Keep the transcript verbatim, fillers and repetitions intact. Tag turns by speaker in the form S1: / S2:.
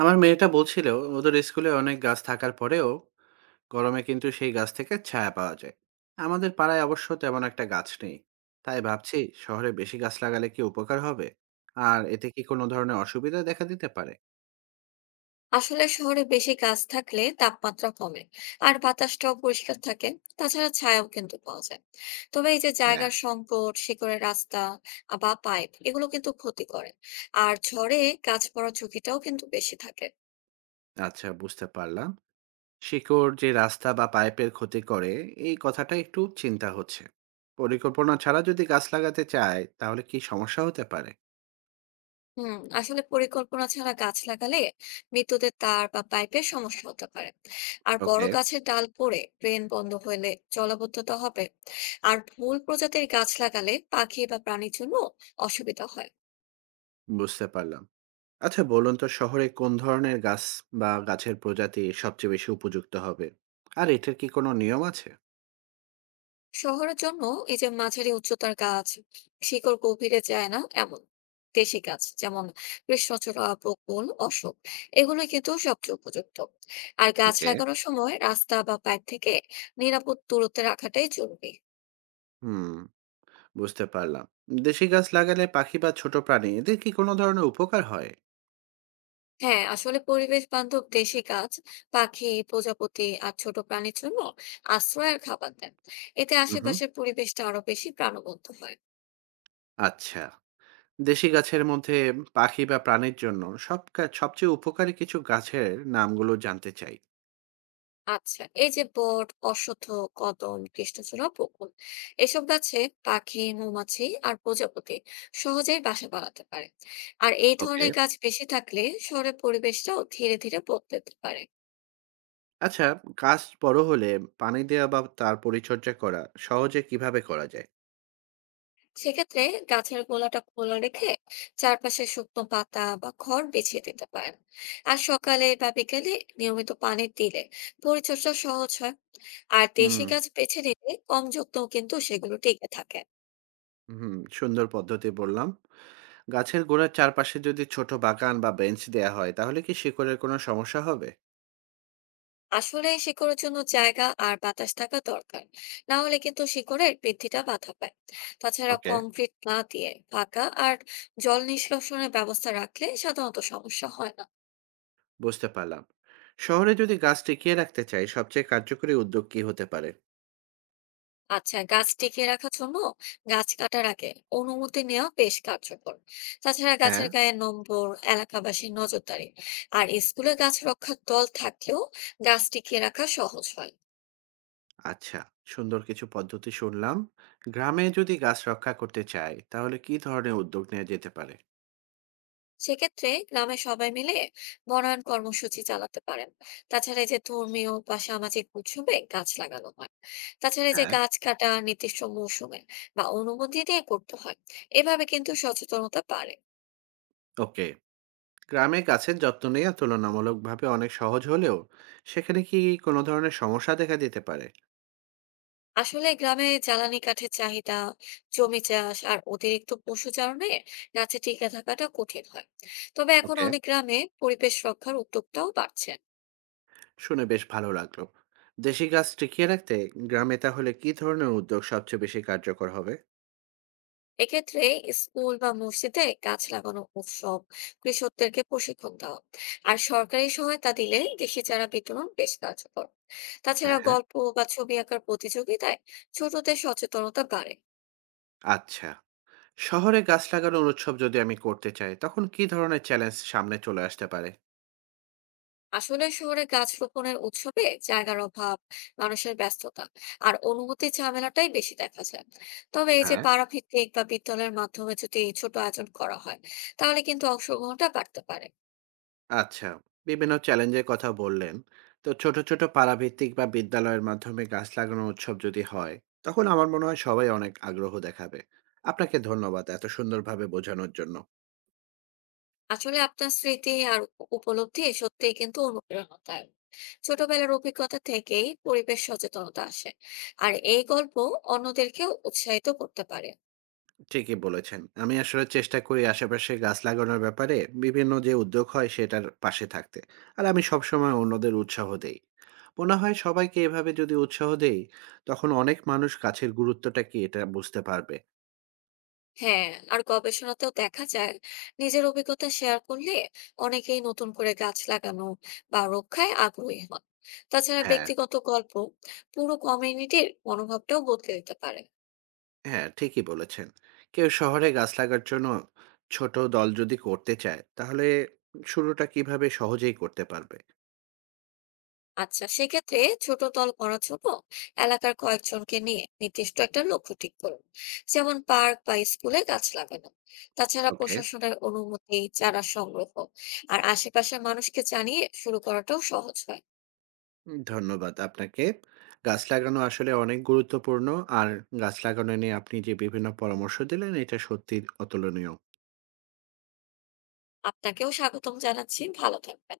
S1: আমার মেয়েটা বলছিল ওদের স্কুলে অনেক গাছ থাকার পরেও গরমে কিন্তু সেই গাছ থেকে ছায়া পাওয়া যায়। আমাদের পাড়ায় অবশ্য তেমন একটা গাছ নেই, তাই ভাবছি শহরে বেশি গাছ লাগালে কি উপকার হবে, আর এতে কি কোনো ধরনের অসুবিধা দেখা দিতে পারে?
S2: আসলে শহরে বেশি গাছ থাকলে তাপমাত্রা কমে, আর বাতাসটাও পরিষ্কার থাকে। তাছাড়া ছায়াও কিন্তু পাওয়া যায়। তবে এই যে
S1: হ্যাঁ,
S2: জায়গার সংকট, শিকড়ের রাস্তা বা পাইপ এগুলো কিন্তু ক্ষতি করে। আর ঝড়ে গাছ পড়ার ঝুঁকিটাও কিন্তু বেশি থাকে।
S1: আচ্ছা বুঝতে পারলাম। শিকড় যে রাস্তা বা পাইপের ক্ষতি করে, এই কথাটা একটু চিন্তা হচ্ছে। পরিকল্পনা ছাড়া যদি গাছ লাগাতে চায় তাহলে কি সমস্যা হতে পারে?
S2: হুম আসলে পরিকল্পনা ছাড়া গাছ লাগালে বিদ্যুতের তার বা পাইপের সমস্যা হতে পারে। আর বড়
S1: ওকে,
S2: গাছের ডাল পড়ে ড্রেন বন্ধ হলে জলাবদ্ধতা হবে। আর ভুল প্রজাতির গাছ লাগালে পাখি বা প্রাণীর জন্য অসুবিধা হয়।
S1: বুঝতে পারলাম। আচ্ছা বলুন তো শহরে কোন ধরনের গাছ বা গাছের প্রজাতি সবচেয়ে বেশি উপযুক্ত হবে, আর এটার কি কোনো নিয়ম আছে?
S2: শহরের জন্য এই যে মাঝারি উচ্চতার গাছ, শিকড় গভীরে যায় না এমন দেশি গাছ, যেমন কৃষ্ণচূড়া, বকুল, অশোক, এগুলো কিন্তু সবচেয়ে উপযুক্ত। আর গাছ
S1: ওকে।
S2: লাগানোর সময় রাস্তা বা পাইপ থেকে নিরাপদ দূরত্বে রাখাটাই জরুরি।
S1: হুম, বুঝতে পারলাম। দেশি গাছ লাগালে পাখি বা ছোট প্রাণী এদের কি কোনো ধরনের উপকার হয়?
S2: হ্যাঁ, আসলে পরিবেশ বান্ধব দেশি গাছ পাখি, প্রজাপতি আর ছোট প্রাণীর জন্য আশ্রয় আর খাবার দেন। এতে
S1: হুম,
S2: আশেপাশের পরিবেশটা আরো বেশি প্রাণবন্ত হয়।
S1: আচ্ছা। দেশি গাছের মধ্যে পাখি বা প্রাণীর জন্য সব গা- সবচেয়ে উপকারী কিছু গাছের নামগুলো জানতে চাই।
S2: আচ্ছা, এই যে বট, অশ্বত্থ, কদম, কৃষ্ণচূড়া, বকুল, এসব গাছে পাখি, মৌমাছি আর প্রজাপতি সহজেই বাসা বানাতে পারে। আর এই
S1: ওকে,
S2: ধরনের গাছ বেশি থাকলে শহরের পরিবেশটাও ধীরে ধীরে বদলাতে পারে।
S1: আচ্ছা। গাছ বড় হলে পানি দেওয়া বা তার পরিচর্যা করা সহজে কিভাবে করা যায়?
S2: সেক্ষেত্রে গাছের গোড়াটা খোলা রেখে চারপাশে শুকনো পাতা বা খড় বিছিয়ে দিতে পারেন। আর সকালে বা বিকেলে নিয়মিত পানি দিলে পরিচর্যা সহজ হয়। আর দেশি
S1: হুম।
S2: গাছ বেছে নিলে কম যত্নেও কিন্তু সেগুলো টিকে থাকে।
S1: হুম, সুন্দর পদ্ধতি বললাম। গাছের গোড়ার চারপাশে যদি ছোট বাগান বা বেঞ্চ দেয়া হয় তাহলে কি শিকড়ের কোনো সমস্যা হবে?
S2: আসলে শিকড়ের জন্য জায়গা আর বাতাস থাকা দরকার, না হলে কিন্তু শিকড়ের বৃদ্ধিটা বাধা পায়। তাছাড়া
S1: ওকে,
S2: কংক্রিট না দিয়ে ফাঁকা আর জল নিষ্কাশনের ব্যবস্থা রাখলে সাধারণত সমস্যা হয় না।
S1: বুঝতে পারলাম। শহরে যদি গাছ টিকিয়ে রাখতে চাই সবচেয়ে কার্যকরী উদ্যোগ কি হতে পারে?
S2: আচ্ছা, গাছ টিকিয়ে রাখার জন্য গাছ কাটার আগে অনুমতি নেওয়া বেশ কার্যকর। তাছাড়া
S1: হ্যাঁ,
S2: গাছের গায়ে নম্বর, এলাকাবাসীর নজরদারি আর স্কুলে গাছ রক্ষার দল থাকলেও গাছ টিকিয়ে রাখা সহজ হয়।
S1: আচ্ছা। সুন্দর কিছু পদ্ধতি শুনলাম। গ্রামে যদি গাছ রক্ষা করতে চাই তাহলে কি ধরনের উদ্যোগ নেওয়া যেতে পারে?
S2: সেক্ষেত্রে গ্রামের সবাই মিলে বনায়ন কর্মসূচি চালাতে পারেন। তাছাড়া এই যে ধর্মীয় বা সামাজিক উৎসবে গাছ লাগানো হয়। তাছাড়া এই যে
S1: হ্যাঁ,
S2: গাছ কাটা নির্দিষ্ট মৌসুমে বা অনুমতি দিয়ে করতে হয়, এভাবে কিন্তু সচেতনতা বাড়ে।
S1: ওকে। গ্রামে গাছের যত্ন নেওয়া তুলনামূলকভাবে অনেক সহজ হলেও সেখানে কি কোনো ধরনের সমস্যা দেখা দিতে পারে?
S2: আসলে গ্রামে জ্বালানি কাঠের চাহিদা, জমি চাষ আর অতিরিক্ত পশু চারণে গাছে টিকে থাকাটা কঠিন হয়। তবে এখন
S1: ওকে,
S2: অনেক গ্রামে পরিবেশ রক্ষার উদ্যোগটাও বাড়ছে।
S1: শুনে বেশ ভালো লাগলো। দেশি গাছ টিকিয়ে রাখতে গ্রামে তাহলে কী ধরনের উদ্যোগ সবচেয়ে বেশি কার্যকর হবে?
S2: এক্ষেত্রে স্কুল বা মসজিদে গাছ লাগানো উৎসব, কৃষকদেরকে প্রশিক্ষণ দেওয়া আর সরকারি সহায়তা দিলে দেশি চারা বিতরণ বেশ কার্যকর। তাছাড়া
S1: হ্যাঁ, হ্যাঁ।
S2: গল্প বা ছবি আঁকার প্রতিযোগিতায় ছোটদের সচেতনতা বাড়ে।
S1: আচ্ছা, শহরে গাছ লাগানোর উৎসব যদি আমি করতে চাই তখন কী ধরনের চ্যালেঞ্জ সামনে চলে আসতে পারে?
S2: আসলে শহরে গাছ রোপণের উৎসবে জায়গার অভাব, মানুষের ব্যস্ততা আর অনুভূতির ঝামেলাটাই বেশি দেখা যায়। তবে এই যে
S1: হ্যাঁ।
S2: পাড়া ভিত্তিক বা বিদ্যালয়ের মাধ্যমে যদি এই ছোট আয়োজন করা হয়, তাহলে কিন্তু অংশগ্রহণটা বাড়তে পারে।
S1: আচ্ছা, বিভিন্ন চ্যালেঞ্জের কথা বললেন। তো ছোট ছোট পাড়াভিত্তিক বা বিদ্যালয়ের মাধ্যমে গাছ লাগানোর উৎসব যদি হয় তখন আমার মনে হয় সবাই অনেক আগ্রহ দেখাবে। আপনাকে ধন্যবাদ এত সুন্দরভাবে বোঝানোর জন্য।
S2: আসলে আপনার স্মৃতি আর উপ- উপলব্ধি সত্যিই কিন্তু অনুপ্রেরণা দেয়। ছোটবেলার অভিজ্ঞতা থেকেই পরিবেশ সচেতনতা আসে। আর এই গল্প অন্যদেরকেও উৎসাহিত করতে পারে।
S1: ঠিকই বলেছেন। আমি আসলে চেষ্টা করি আশেপাশে গাছ লাগানোর ব্যাপারে বিভিন্ন যে উদ্যোগ হয় সেটার পাশে থাকতে। আর আমি সবসময় অন্যদের উৎসাহ দেই। মনে হয় সবাইকে এভাবে যদি উৎসাহ দেই, তখন অনেক মানুষ গাছের গুরুত্বটা কি এটা বুঝতে পারবে।
S2: হ্যাঁ, আর গবেষণাতেও দেখা যায়, নিজের অভিজ্ঞতা শেয়ার করলে অনেকেই নতুন করে গাছ লাগানো বা রক্ষায় আগ্রহী হন। তাছাড়া
S1: হ্যাঁ,
S2: ব্যক্তিগত গল্প পুরো কমিউনিটির মনোভাবটাও বদলে দিতে পারে।
S1: হ্যাঁ ঠিকই বলেছেন। কেউ শহরে গাছ লাগার জন্য ছোট দল যদি করতে চায়, তাহলে শুরুটা কিভাবে সহজেই করতে পারবে?
S2: আচ্ছা, সেক্ষেত্রে ছোট দল করার জন্য এলাকার কয়েকজনকে নিয়ে নির্দিষ্ট একটা লক্ষ্য ঠিক করুন, যেমন পার্ক বা স্কুলে গাছ লাগানো। তাছাড়া
S1: ওকে।
S2: প্রশাসনের অনুমতি, চারা সংগ্রহ আর আশেপাশের মানুষকে জানিয়ে শুরু করাটাও সহজ হয়।
S1: উম ধন্যবাদ আপনাকে। গাছ লাগানো আসলে অনেক গুরুত্বপূর্ণ। আর গাছ লাগানো নিয়ে আপনি যে বিভিন্ন পরামর্শ দিলেন এটা সত্যিই অতুলনীয়।
S2: আপনাকেও স্বাগতম জানাচ্ছি, ভালো থাকবেন।